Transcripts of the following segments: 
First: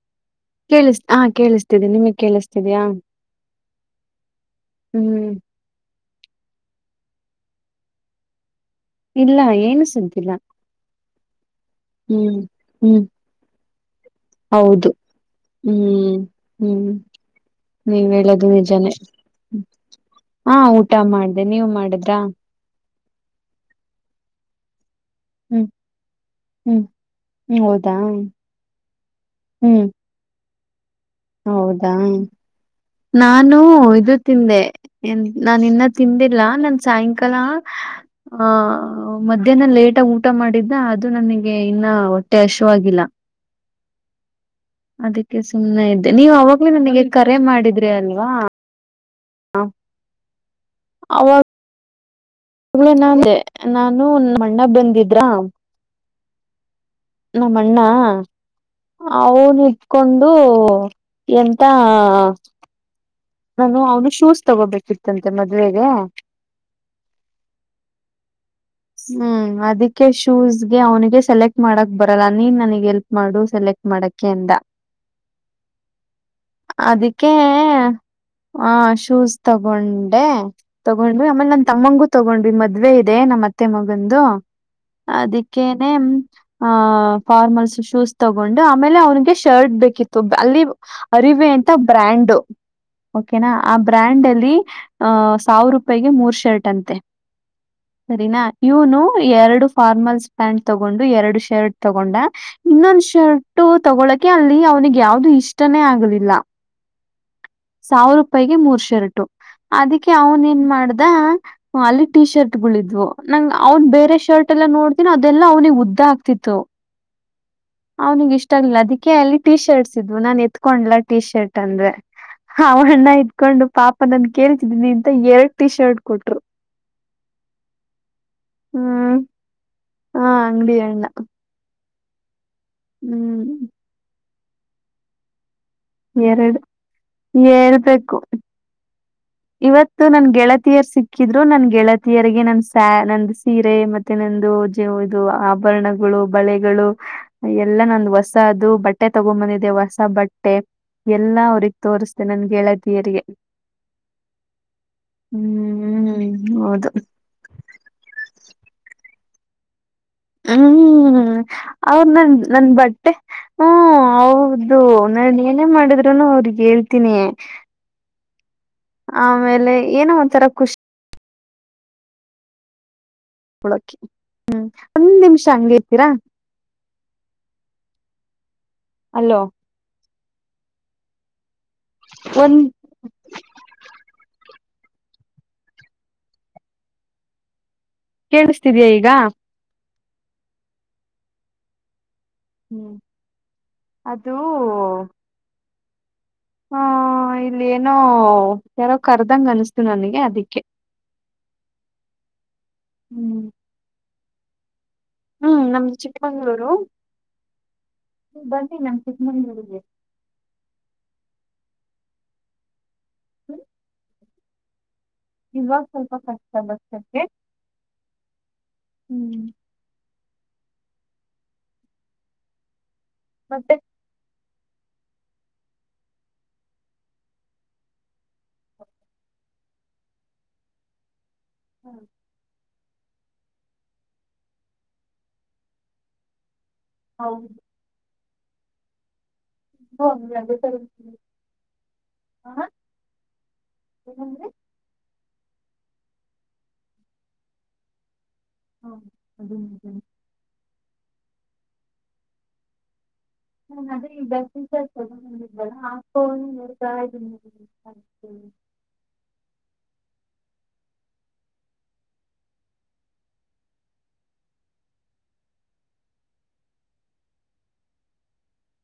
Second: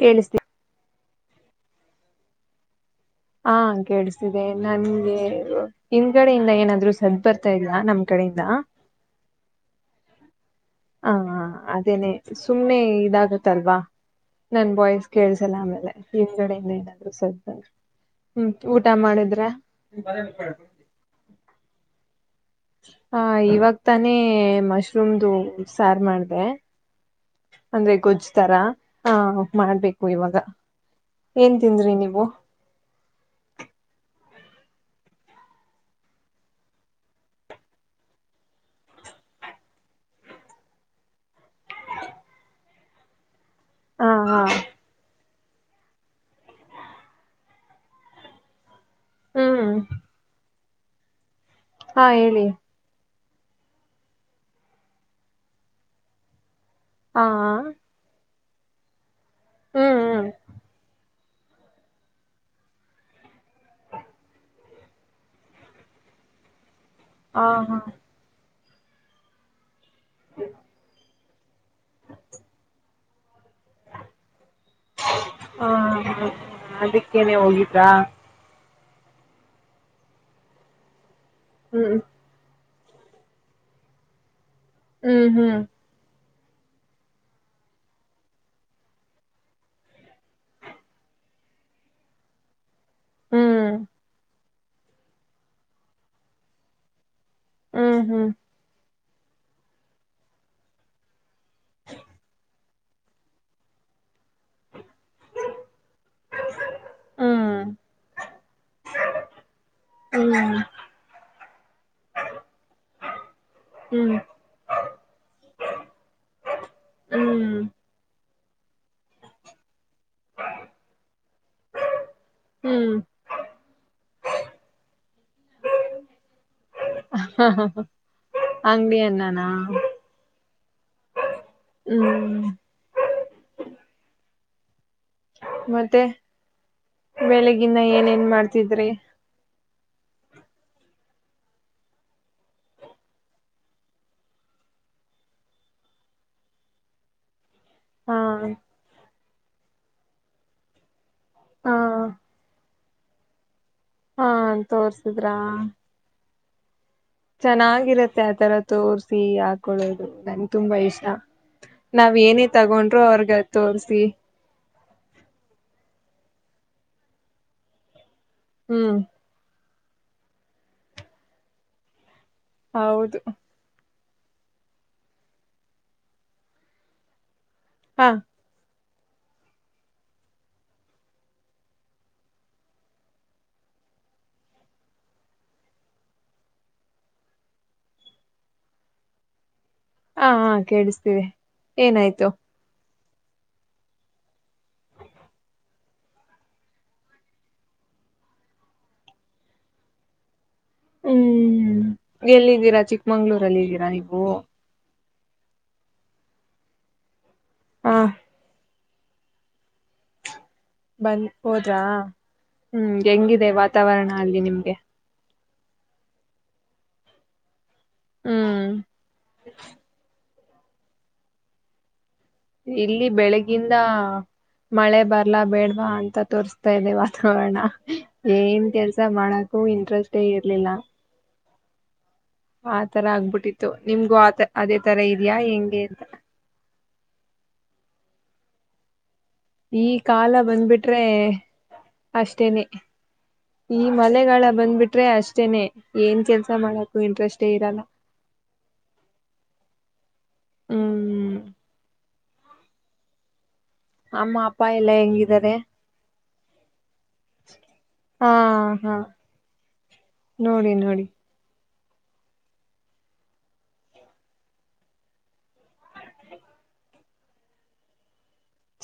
ಕೇಳಿಸ್ತೀನಿ ಕೇಳಿಸ ಹಾ ಕೇಳಿಸ್ತೀದೆ ನಿಮಗ್ ಕೇಳಿಸ್ತಿದ್ಯಾ ಹಾ ಕಳ್ಸಿದೆ ನನ್ಗೆ ಹ್ಮ್ ಹಿಂದ್ಗಡೆಯಿಂದ ಏನಾದ್ರು. ಸದ್ ಬರ್ತಾ ಇದ್ಯಾ ನಮ್ ಕಡೆಯಿಂದ. ಇಲ್ಲ ಏನು ಸ್ದಿಲ್ಲ ಹಾ ಅದೇನೆ ಸುಮ್ನೆ ಹ್ಮ್ ಇದಾಗತ್ತಲ್ವಾ ನನ್ ಹೌದು ಬಾಯ್ಸ್ ಕೇಳ್ಸಲ್ಲ ಆಮೇಲೆ ಹ್ಮ್ ಹಗಡೆೆಯಿಂದ ಹ್ಮ್ ಏನಾದ್ರು ಸಲ್ ನೀವ್ ಹೇಳದು ಹ್ಮ್ ಊಟ ನಿಜಾನೇ ಮಾಡಿದ್ರ ಹಾ ಊಟ ಮಾಡ್ದೆ ನೀವ್ ಮಾಡಿದ್ರಾ ಹ ಇವಾಗ ತಾನೇ ಮ ರುಮ್ದು ಹ್ಮ್ ಸಾರು ಮಾಡ್ದ ಹ್ಮ್ ಹ್ಮ್ ಹೌದಾ ಅಂದ್ರೆ ಗೊಜ್ಜ್ ತರ ಆ ಹ್ಮ್ ಮಾಡ್ಬೇಕು ಇವಾಗ ಏನ್ ಹೌದಾ ತಿಂದ್ರಿ ನೀವು ನಾನು ಇದು ತಿಂದೆನ್ ನಾನ ಇನ್ನ ತಿಂದಿಲ್ಲ ನನ್ ಸಾಯಂಕಾಲ ಆ ಮಧ್ಯಾಹ್ನ ಲೇಟಗ ಊಟ ಮಾಡಿದ್ದ ಅದು ನನಗೆ ಇನ್ನ ಹೊಟ್ಟೆ ಹಶಾಗಿಲ್ಲ. ಹಾ ಹಾ. ಅದಕ್ಕೆ ಸುಮ್ಮನೆ ಇದ್ದೆ ನೀವ ಅವಾಗ್ಲೂ ನನಗೆ ಕರೆ ಮಾಡಿದ್ರಿ ಅಲ್ವಾ. ಹ್ಮ್. ಅವಾಗ. ಹಾ ಹೇಳಿ ಅವಳೋ ನಾ ಅಂದೆ. ನಾನು ಮಣ್ಣ ಬಂದಿದ್ರ. ಹಾ ನಾಮ್ಮಣ್ಣಾ. ಹ್ಮ್ ಅವನ್ ಹ್ಮ್ ಇಟ್ಕೊಂಡು. ಎಂತ ಹ. ನಾನು ಅವನು ಶೂಸ್ ತಗೋಬೇಕಿತ್ತಂತೆ ಮದ್ವೆೆಗೆ. ಹ ಹಾ. ಹ್ಮ್ ಅದ. ಶೂಸ್ಗೆ ಅವನಿಗೆ. ಸೆಲೆಕ್ಟ್ ಮಾಡಕ್ ಬರಲ್ಲ ನೀನ್ ನನಗೆ ಎಲ್ಪ್ ಮಾಡು. ಸೆಲೆಕ್ಟ್ ಮಾಡಕ ಎಂದ ಹಾ ಹಾ ಅದಕ್ಕೆ. ಅದಕ್ಕೇನೆ ಹೋಗಿದ್ರಾ ಹಾ ಶೂಸ್ ತಗೊಂಡೆ ತಗೊಂಡ. ಆೇಲೆ ನನ್ ಹ್ಮ್ ತಮ್ಮಂಗೂ ತಗೊಂಡ್ ಮೆ. ಮದ್ವೆ ಇದೆ ನಮ್ಮ. ಮತ್ತೆ ಮಗಂದು. ಹ್ಮ್ ಹ್ಮ್ ಅದಕ್ಕೇನೆ. ಆ ಫಾರ್ಮಲ್ಸ್ ಶೂಸ್ ತಗೊಂಡು ಆಮೇಲೆ ಅವ್ನಿಗೆ ಶರ್ಟ್ ಬೇಕಿತ್ತು ಅಲ್ಲಿ ಅರಿವೆ ಅಂತ ಬ್ರ್ಯಾಂಡು. ಓಕೆನಾ ಆ ಬ್ರ್ಯಾಂಡ್ ಅಲ್ಲಿ. ಅಹ ಸಾವಿರ ರೂಪಾಯಿಗೆ ಮೂರ್ ಶರ್ಟ್ ಅಂತೆ. ಹ್ಮ್ ಹ್ಮ್ ಹ್ಮ್ ಸರಿನಾ. ಇವನು ಎರಡು ಫಾರ್ಮಲ್ಸ್ ಪ್ಯಾಂಟ್ ತಗೊಂಡು ಎರಡು ಶರ್ಟ್ ತಗೊಂಡ ಇನ್ನೊಂದು ಶರ್ಟ್ ತಗೊಳಕೆ ಅಲ್ಲಿ ಅವನಿಗೆ. ಯಾವ್ದು ಇಷ್ಟನೇ ಆಗಲಿಲ್ಲ ಹ್ಮ್ ಸಾವಿರ ರೂಪಾಯಿಗೆ ಮೂರ್ ಶರ್ಟ ಅದಕ್ಕೆ ಅವನ್ ಏನ್ ಹ್ಮ್ ಮಾಡ್ದ ಅಲ್ಲಿ ಟಿ ಶರ್ಟ್ ಿದ್ವು. ನಂ ಅವ್ನ್ ಹ್ಮ್ ಬೇರೆ ಶರ್ಟ್ ಎಲ್ಲ ನೋಡ್ತಿನ ಅದೆಲ್ಲಾ ಅವ್ನಿಿಗೆ ಉದ್ದ ಆಗ್ತಿತ್ತು ಹ್ಮ್ ಅವ್ನಿಿಗೆ ಇಷ್ಟ. ಇಲ್ಲ ಅದಕ್ಕೆ ಅಲ್ಲಿ ಟಿ ಶರ್ಟ್ಸ್. ್ ನಾನ್ ಎತ್ಕೊಂಡ್ಲ ಟಿ ಶರ್ಟ್ ಅಂದ್ರೆ ಹ್ಮ್ ಅವಣ್ಣ ಇತ್ಕೊಂಡು ಪಾಪ ನನ್ ಕೇಳ್ತಿದನಿಂತ ಎರಡ್ ಟೀ ಶರ್ಟ್ ಕೊಟ್ರು. ಅಂಗಡಿ ಹ್ಮ್ ಅನ್ನನಾ ಹಾ ಅಂಗಡಿ ಎಣ್ಣ. ಹ್ಮ್. ಹ್ಮ್. ಮತ್ತೆ ಎರಡು ಬೆಳಗಿನ ಹೇಳ್ಬೇಕು ಏನೇನ್ ಮಾಡ್ತಿದ್ರಿ. ಹಾಕ್ಕಿದ್ರು ನನ್ ಗೆಳತಿಯರಿಗೆ ನನ್ ಸ ನಂದು ಸೀರೆ ಮತ್ತೆ ನಂದು ಜವ ಇದು ಆಭರಣಗಳು ಬಳೆಗಳು. ಎಲ್ಲ ನಂದ ಹಾ ಹೊಸ ಅದು ಬಟ್ಟೆ ತಗೊ್ಂಬಂದಿದೆೆ ಹೊಸ. ಸ ಬಟ್ಟೆ. ಎಲ್ಲಾ ಹಾ ಅವ್ರಗ್ ತೋರಿಸತೆೆ ನನ್ಗೆ ಹೇಳದ- ಯರಿಗೆ. ಹಾ ತೋರ್ಸಿದ್ರಾ. ಹೌದು. ಚೆನ್ನಾಗಿರತ್ತೆ ಆತರ ತೋರ್ಸಿ ಹಾಕೊಳ್ಳೋದು. ನಂಗೆ ತುಂಬಾ ಇಷ್ಟ ಹ್ಮ್ ಅವದ ನಾವ್ ನನ್ ಏನೇ ನನ್ ತಗೊಂಡ್ರು ಬಟ್ಟೆ ಅವ್ರಗ ಹ್ಮ ತೋರ್ಸಿ ಹೌದು ನನ್ ಏನೇ ಮಾಡಿದ್ರುನು ಅವ. ಗ್ ಹೇಳ್ತೀನಿ. ಹ್ಮ್ ಆಮೇಲೆ. ಏನೋ ಒಂಥರ ಖುಷಿ. ಹೌದು. ಹಳಕೆ ಹ್ಮ್ ಒಂದ್ ನಿಮಿಷ ಹಂಗಗೆ ಇರ್ತೀರಾ. ಹಾ. ಅಲ್ಲೋ. ಒಂದು. ಕೇಳಿಸ್ತಿದಯಾ ಈಗ. ಹ ಹಾ ಕೇಳಿಸ್ತೀವಿ ಏನಾಯ್ತು. ಹ್ಮ್ ಅದುೂ. ಹ ಇಲ್ಲಿ ಏನೋ ಯಾರೋ ಕರ್ದಂಗ ಅನಸ್ತು ನನಗೆ ಅದಿಕ್ಕೆ. ಹ್ಮ್ ಎಲ್ಲಿದ್ದೀರಾ ಹ್ಮ್ ಚಿಕ್ಮಂಗ್ಳೂರಲ್ಲಿ ಇದಿದ್ದೀರಾ ನೀವು. ಹ್ಮ್ ನಮ್ದ ಚಿಕ್ಕಮಂಗ್ಗಳೂರು. ಹಾ ನೀ ಬಂದೀ ನಮ. ಕ ಮಗೆ. ಬಂದ ಹೋದ್ರಾ. ಹ್ಮ್ ಹೆಂಗಿದೆ ವಾತಾವರಣ ಅಲ್ಲಿ ನಿಮ್. [unintelligible] ಇವಾಗ ಸ್ವಲ್ಪ ರ್ಚ ಬತಕ್ಕೆ. ಹ್ಮ್. ಇಲ್ಲಿ ಬೆಳಗ್ಗಿಂದ ಮತ್ತೆ ಮಳೆ ಬರ್ಲಾ ಬೇಡ್ವಾ ಅಂತ ತೋರ್ಸ್ತಾ ಇದೆ ವಾತಾವರಣ ಏನ್ ಕೆಲ್ಸ ಮಾಡಕು ಇಂಟ್ರೆಸ್ೇ ಇರ್ಲಿಲ್ಲ ಹ್ಮ್ ಆ ತರ ಆಗ್ಬಿಟ್ಟಿತ್ತು ನಿಮ್ಗೂ ಆತ ಅದೇ ತರ ಇದ್ಯಾಾ ಹೆಂಗೆ ಅಂತ. ಹೌದು. ಈ ಕಾಲ ಬಂದ್ಬಿಟ್ರೆ ಹಾ ಅಷ್ಟೇನೆ ಈ ಏನಂದ್ರಿ? ಮಳಗಳ ಬಂದ್ಬಿಟ್ರೆ ಅಷ್ಟೆ. ಅಷ್ಟೇನೆ ಏನ್ ಕೆಲ್ಸ ಮಾಡಕು ಇಂಟ್ರೆಸ್ಟೇ ಇರಲ್ಲ. ಹಾ ಅದುದನೆ. ಹ್ಮ್ ನ ಅದೇ ಈ ಬ ಅಮ್ಮ ಅಪ್ಪ ಎಲ್ಲಾ ಹೆಂಗಿದ್ದಾರೆ. ಆತ. ಹಾ ಹಾ ನೋಡಿ ನೋಡಿ. ಡ [unintelligible]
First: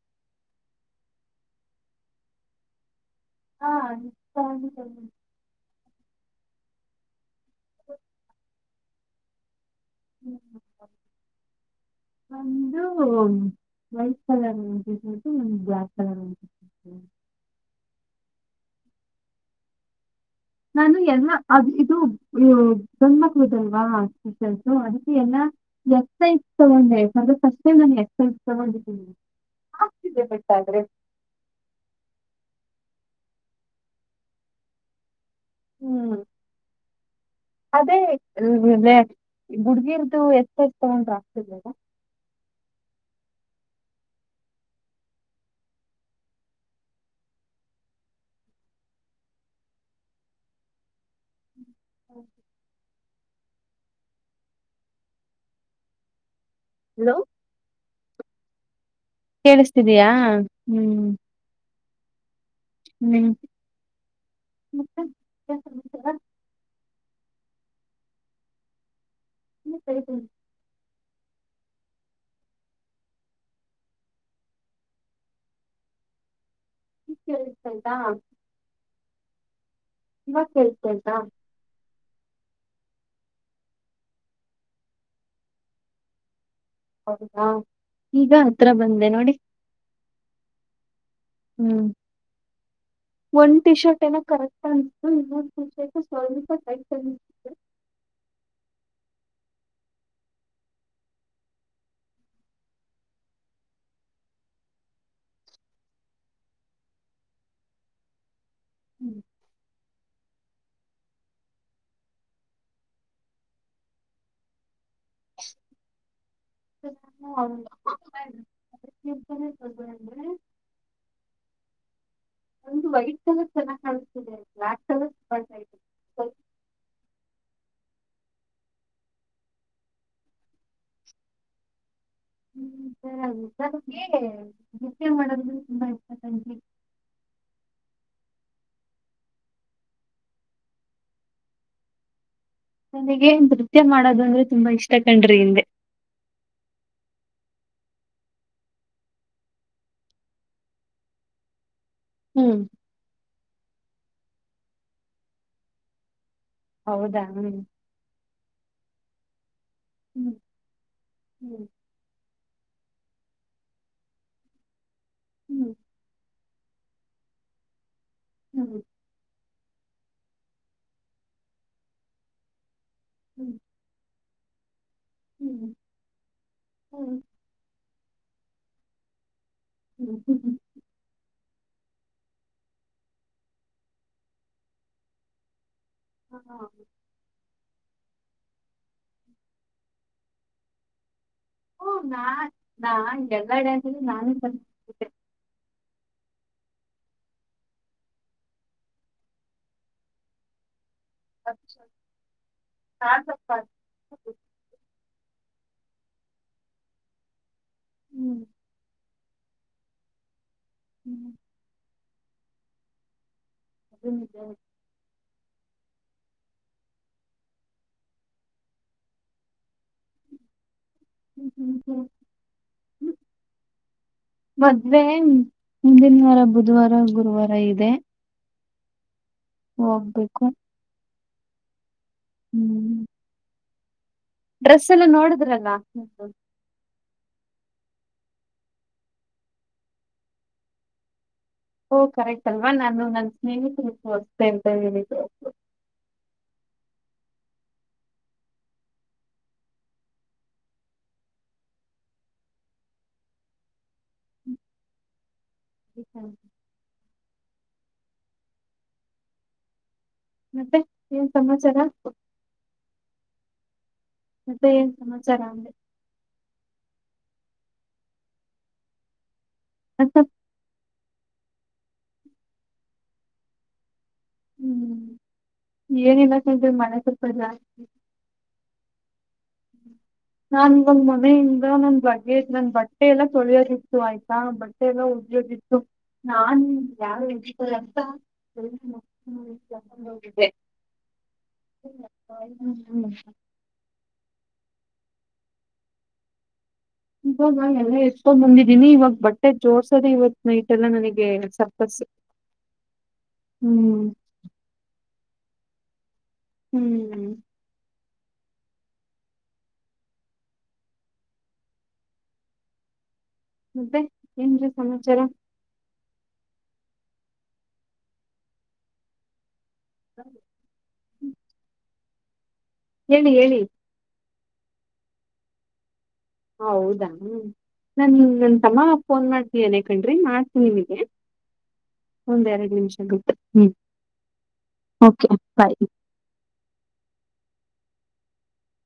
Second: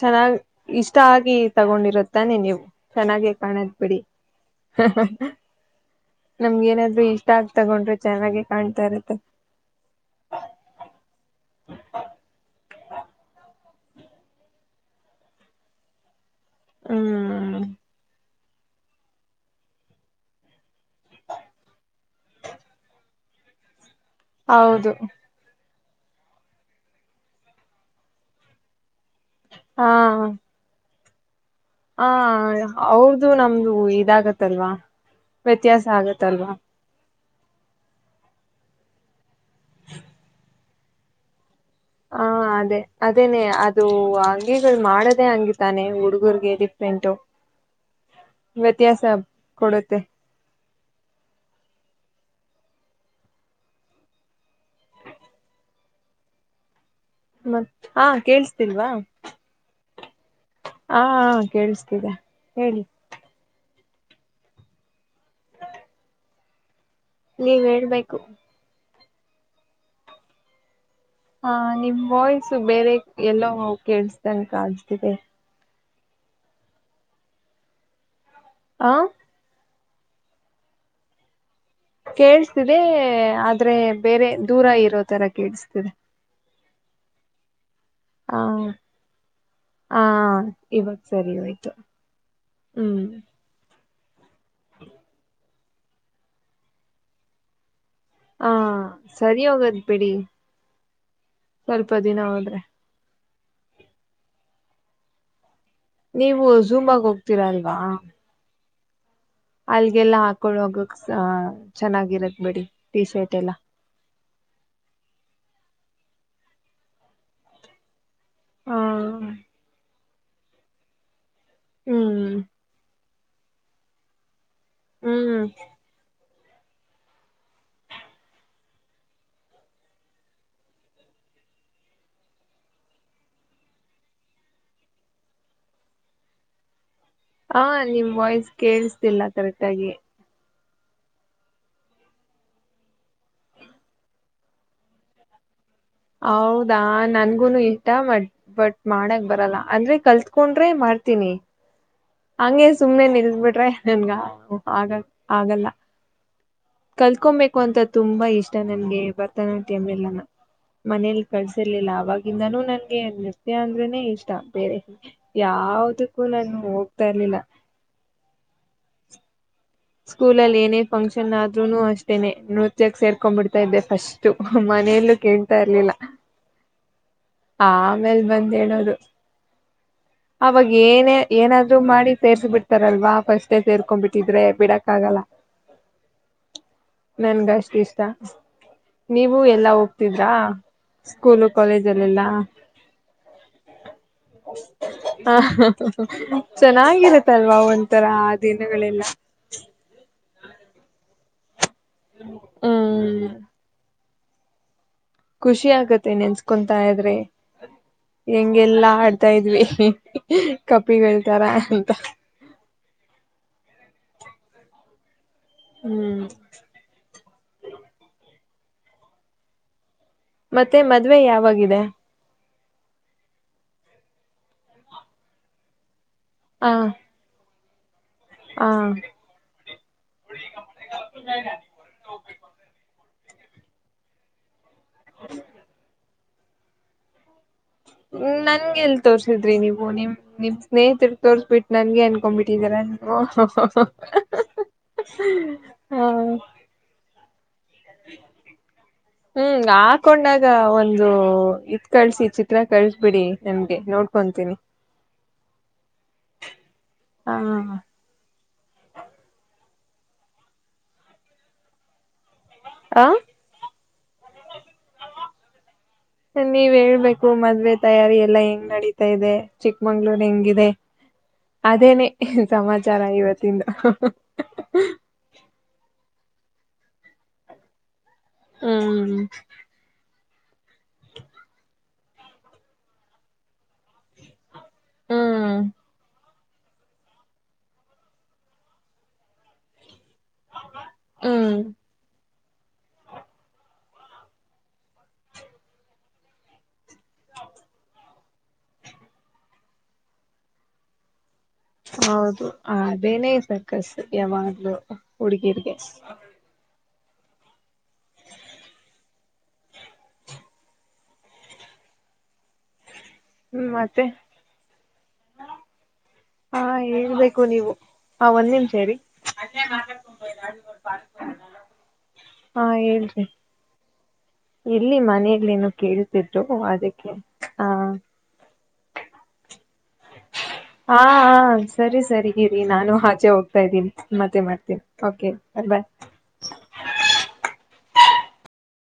ಚೆನ್ನಾಗಿ್ ಇಷ್ಟ ಆಗಿ ತಗೊಂಡಿರುತ್ತಾನೆ ನೀವು ಚೆನ್ನಾಗೇ ಹಾ ಕಾಣದ್ ಬಿಡಿ ನಮ್ಗ ಏನಾದ್ರು ಇಷ್ಟ ಆಗ್ ತಗೊಂಡ್ರರು ಚೆನ್ನಾಗಿ ಕಾಣ್ತಾ ಇರತ್ತೆ ಒಂದು ವೈಟ್ ಕಲರ್ ಅಟದು ಬ್ಲ್ಯಾಕ್ ಕಲರ್ ಅಂತ [unintelligible] ಹ್ಮ ಹ್ಮ್ [unintelligible] ನಾನು ಎಲ್ಲ ಅದು ಇದು ಗನ್ಮಕ್ [unintelligible] ದಲ್ವಾ ವಿಸು ಹೌದು ಅದತಿ ಎಲ್ಲ ಎಕ್ಸ ತಗೊಂಡೆ ಅಂದ್ರೆ ಕಷ್ಟೇ ನಾನ ಎಕ್ ತಗೊಂಡಿದ್ದನಿ ಹಾ ಆಗ್ತಿದೆ ಬೆಟ್ಟಾದ್ರೆ ಹ ಅವ್ರದುು ನಮ್ದು ಇದಾಗತ್ತಲ್ವಾ ವ್ಯತ್ಯಾಸ ಹ್ಮ್ ಆಗತ್ತಲ್ವಾ ಅದೇ ಗುಡ್ಗಿರ ಎಷ್ಟಷ್ಟ ತಗೊಂಡ್ರ ಆಗ್ತತಿ ಹ ಅದೇ ಅದೇನೇ ಅದು ಅಂಗಿಗಳು ಮಾಡದೇ ಹಂಗ ತಾನೆ ಹುಡ್ಗರ್ಗೆ ಡಿಫ್ರೆಂಟು ವ್ಯತ್ಯಾಸ ಕೊಡುತ್ತೆ ಹೌ ಹಲೋ ಮತ್ ಹಾ ಕೇಳಳ್ಸ್ತಿಲ್ವಾ ಕೇಳಿಸ್ತಿದಯಾ ಹ್ಮ್ ದ [unintelligible] ಹ್ಮ್ ಮತ್ತ [unintelligible] ನೀವ್ ಹೇಳ್ಬೇಕು [unintelligible] ಇನ್ನು ಕತ ಹಾ ನಿಮ್ ವಾಯ್ಸು ಬೇರೆ ಎಲ್ಲೋ ಕೇೇಳಸತನಕ ಅತಿದೆ ಕೇಳತಂತಾ ಹ. ತುಂಬಾ ಕೇಳ್ತಯತಾ ಕೇಳ್ಸ್ತಿದೆ ಆದ್ರೆ ಬೇರೆ ದೂರ ಇರೋ ತರ ಕೇೇಳಸ್ತಿದೆ ಹೌದಾ ಈಗ ಹತ್ರ ಬಂದೆ ನೋಡಿ ಹಾ ಇವತ್ತು ಸರಿ ಆಯತು ಹ್ಮ್ ಹ್ಮ್ [unintelligible] ತ ಕತ [unintelligible] ಸ್ವರ್ಪ ತ ಹಾ ಸರಿ ಹೋಗದ್ ಬಿಡಿ ಸ್ವಲ್ಪ ದಿನ ಹೋದ್ರೆ ನೀವು ಝೂಮಾಗ ಹೋಗ್ತೀರಾ ಅಲ್ವಾ ಹ್ಮ್ [unintelligible] ಅಲ್ಗೆಲ್ಲ ಹಾಕೊಳ ಹೋಗಕ್ ಚೆನ್ನಾಗಿರದ ಬಿೇಡಿ ಟೀ ಶರ್ಟ್ ಎಲ್ಲ. ಹು ಹಾ ಸಿ. ಹ್ಮ್ ಒಂದು ಚೆಲ ಕೇ ಹ್ಮ್ ಹ್ಮ್ ಸರಿಗೆ ಗಸೆ ಮಾಡೋದ ತುಂಬಾ ಇಷ್ಟ ತಂಗೆ ಹಾ ನಿಮ್ ವಾಯ್ಸ್ ಕೇಳಿಸ್ತಿಲ್ಲ ಕರೆಕ್ಟಾಗಿ ನನಗೆ ನೃತ್ಯ ಮಾಡೋದಂದ್ರೆ ತುಂಬಾ ಇಷ್ಟ ಕಣ್ರಿ ಹಿಂದೆ. ಹೌದಾ ನನ್ಗುನು ಇಷ್ಟ ಮಟ್ ಬಟ್ ಮಾಡಕ್ ಬರಲ್ಲ ಅಂದ್ರೆ ಕಲ್ತ್ಕೊಂಡ್ರೆ ಮಾಡ್ತೀನಿ. ಹ್ಮ್ ಹಂಗೆ ಸುಮ್ಮ್ನೆ ನಿಲ್ಬಿಟ್ಟ. ನನ್ಗ ಆಗ ಆಗಲ್ಲ. ಹೌದಾ ಹ್ಮ್ ಕಲ್ಕೊಬೇಕು ಅಂತ ತುಂಬಾ ಇಷ್ಟ. ನನ್ಗೆ ಬತ. ಅಮ್ಮ ಇಲ್ಲಾನ. ಹ್ಮ್ ಮನೇಲಿ ಕಳ್ಸಿರ್ಲಿಲ್ಲ ಅವವಾಗ. ಂದಾನೂ ನನ್ಗೆ ನೃತ್ಯ ಅಂದ್ರನನೆ ಇಷ್ಟ ಬೇರೆ ಹ್ಮ್ ಯಾವ್ದ ಕೂಲನು. ಹೋಗ್ತಾ ಇರ್ಲಿಲ್ಲ. ಹ್ಮ್. ಸ್ಕೂಲಲ್ಲಿ ಏನೇ ಫಂಕ್ಷನ್ ಆದ್ರೂನು ಅಷ್ಟೇನೆ. ಜ ಸೇರ್ಕೊಂಡ್ ಹ್ಮ್ ಬಿಡ್ತಾ ಇದ್ದ ಫಸ್ಟ್. ಹು. ಮನೇಲ್ಲೂ ಕೇಳ್ತಾ ಹ್ಮ್ ಇರ್ಲಿಲ್ಲ. ಹ್ಮ್ ಆಮೇಲೆ ಬಂದ ಹೇಳೋರು ಹ್ಮ್ ಹ್ಮ್ ಅವಾಗ ಏನೇ ಏನಾದ್ರು ಮಾಡಿ ಸೇರ್ಸ್ ಬಿಡ್ತಾರಲ್ವಾ ಫಸ್ಟೇ ಸೇರ್ಕೊಂಡ್ಬಿಟ್ಟಿದ್ರೆ ಬಿಡಕ್ ಆಗಲ್ಲ ಹ್ಮ ನನಗ ಅಷ್ಟ ಇಷ್ಟ ನೀವು ಎಲ್ಲಾ ಹೋಗ್ತಿದ್ರಾ. ಸ್ಕೂಲು ಹಓ ನಾ ಕಾಲೇಜಲ್ಲೆಲ್ಲಾ ನಾ ಎಲ್ಲ ಡ್ಯಾನ್ಸ ನಾನು ಸಲ್. ಆ. ಚೆನ್ನಾಗಿರತ್ತಲ್ವಾ ಒಂಥರ ಆ ದಿನಗಳೆಲ್ಲ. ಹಾ ಹ್ಮ್ ಸಪ್ಪ. ಖುಷಿ ಆಗತ್ತೆ ನೆನ್ಸ್ಕೊಂತ ಇದ್ರೆ ಹ್ಮ್ ಹೆಂಗೆಲ್ಲಾ. [unintelligible] ಕಪಿ ಹ್ಮ್ ಹೇಳ್ತಾರ ಅಂತ ಅದು ನಿಜಾ ನೆ ಹ್ಮ್ ಮತ್ತೆ ಮತ್ತೆ ಮದ್ವೆ ಹ್ಮ್, ಹ್ಮ್, ಯಾವಾಗಿದೆ? ಹ್ಮ್, ಮದ್ವೆ ಶಾರ ಬುಧವಾರ ಗುರುವಾರ ಇದೆ ಹಾ ಹೋಗ್ಬೇಕು [unintelligible] ಹ್ಮ್ ಡ್ರೆಸ್ ಎಲ್ಲ ನೋಡಿದ್ರಲ್ಲಾ ಹ್ಮ ನಂಗೆ ಎಲ್ ತೋರ್ಸಿದ್ರಿ ನೀವು ನಿಮ್ ನಿಮ್ ಸ್ನೇಹಿತರ್ ತೋರ್ಸ್ಬಿಟ್ಟು ಓ ನನ್ಗೆ ಕರೆಕ್ಟ್ ಅಲ್ವಾ ಅನ್ಕೊಬಿಟ್ಟಿದರಾ ನಾನು ನನ್ ಸ್ನೇಹಿತರು ತೋರಿಸತೆ ಅಂತ ಹೇಳಿದ್ದು ಹಾ ಹ್ಮ್ ಹಾಕೊಂಡಾಗ ಒಂದು ಇದ ಕಳ್ಸಿ ಚಿತ್ರ ಕಳ್ಸ್ ಬಿಡಿ ನನ್ನಗೆ ನೋಡ್ಕೊಂತೀನಿ. [unintelligible] ಹಾ ಮತ್ತೆ ಏನ್ ಸಮಾಚಾರಾ ಹಾ ಮತ್ತೆ ಏನ್ ಸಮಾಚಾರ ಅಂದೆ ನೀವ್ ಹೇಳ್ಬೇಕು ಮದ್ವೆ ತಯಾರಿ ಎಲ್ಲಾ ಹೆಂಗ್ ನಡತಾ ಇದೆ ಮತ್ತೆ ಚಿಕ್ಕಮಂಗ್ಳೂರ್ ಹೆಂಗಿದೆ ಅದೇನೆ ಸಮಾಚಾರ ಇವತ್ತಿಂದು ಹ್ಮ್ ಏನಿಲ್ಲಾ [unintelligible] ಹ್ಮ ನಾನ್ ಒಂದ್ ಮನೆಯಿಂದ ನನ್ ಲಗೇಜ್ಬಗ ನನ್ ಬಟ್ಟೆ ಎಲ್ಲ ತೊಳಿಯೋದ ಆಯ್ತಾ ಬಟ್ಟೆ ಎಲ್ಲ ಹ್ಮ್ ಉದ್ಯೋಗಿತ್ತು ನಾನ [unintelligible] [unintelligible] ಇವಾಗ ಎಲ್ಲಾ ಎತ್ಕೊಂಡ್ ಬಂದಿದ್ದೀನಿ ಇವಾಗ ಬಟ್ಟೆ ಜೋರ್ಸೋದೆ ಇವತ್ ನೈಟ್ ಎಲ್ಲಾ ನನಗೆ ಸರ್ಕಸ್ ಹೌದು ಅದೇನೇ ಸರ್ಕಸ್ ಹ್ಮ್ ಯಾವಾಗ್ಲೂ. ಹುಡುಗೀರಿಗೆ, ಹ್ಮ್ ಮತ್ತೆ ಏನ್ರೀ ಸಮಾಚಾರ ಹಾ ಏಳ್ಬೇಕು ನೀವು ಆ ಒಂದೇಮ ಸೇರಿ ಹ್ಮ ಹೇಳಿ ಹೇಳಿ ಎಲ್ಲಿ ಮನಲ್ಲೇನ ಕೇಳ ಹೌದಾ ನನ್ ನನ್ ತಮ್ಮ ಫೋನ್ ಮಾಡ್ತೀಯನೆ ಹಾ ಸರಿ ಒಂದ್ ಸರಿಗಿರಿ ಎರಡ್ ನಾನು ನಿಮಿಷ ಆಚೆ ಬಿಟ್ಟು. ಹೋಗ್ತಾ ಹ್ಮ್, ಇದ್ದೀನಿ ಮತ್ತೆ ಮಾಡ್ತೀನಿ ಓಕೆ ಬಾಯ್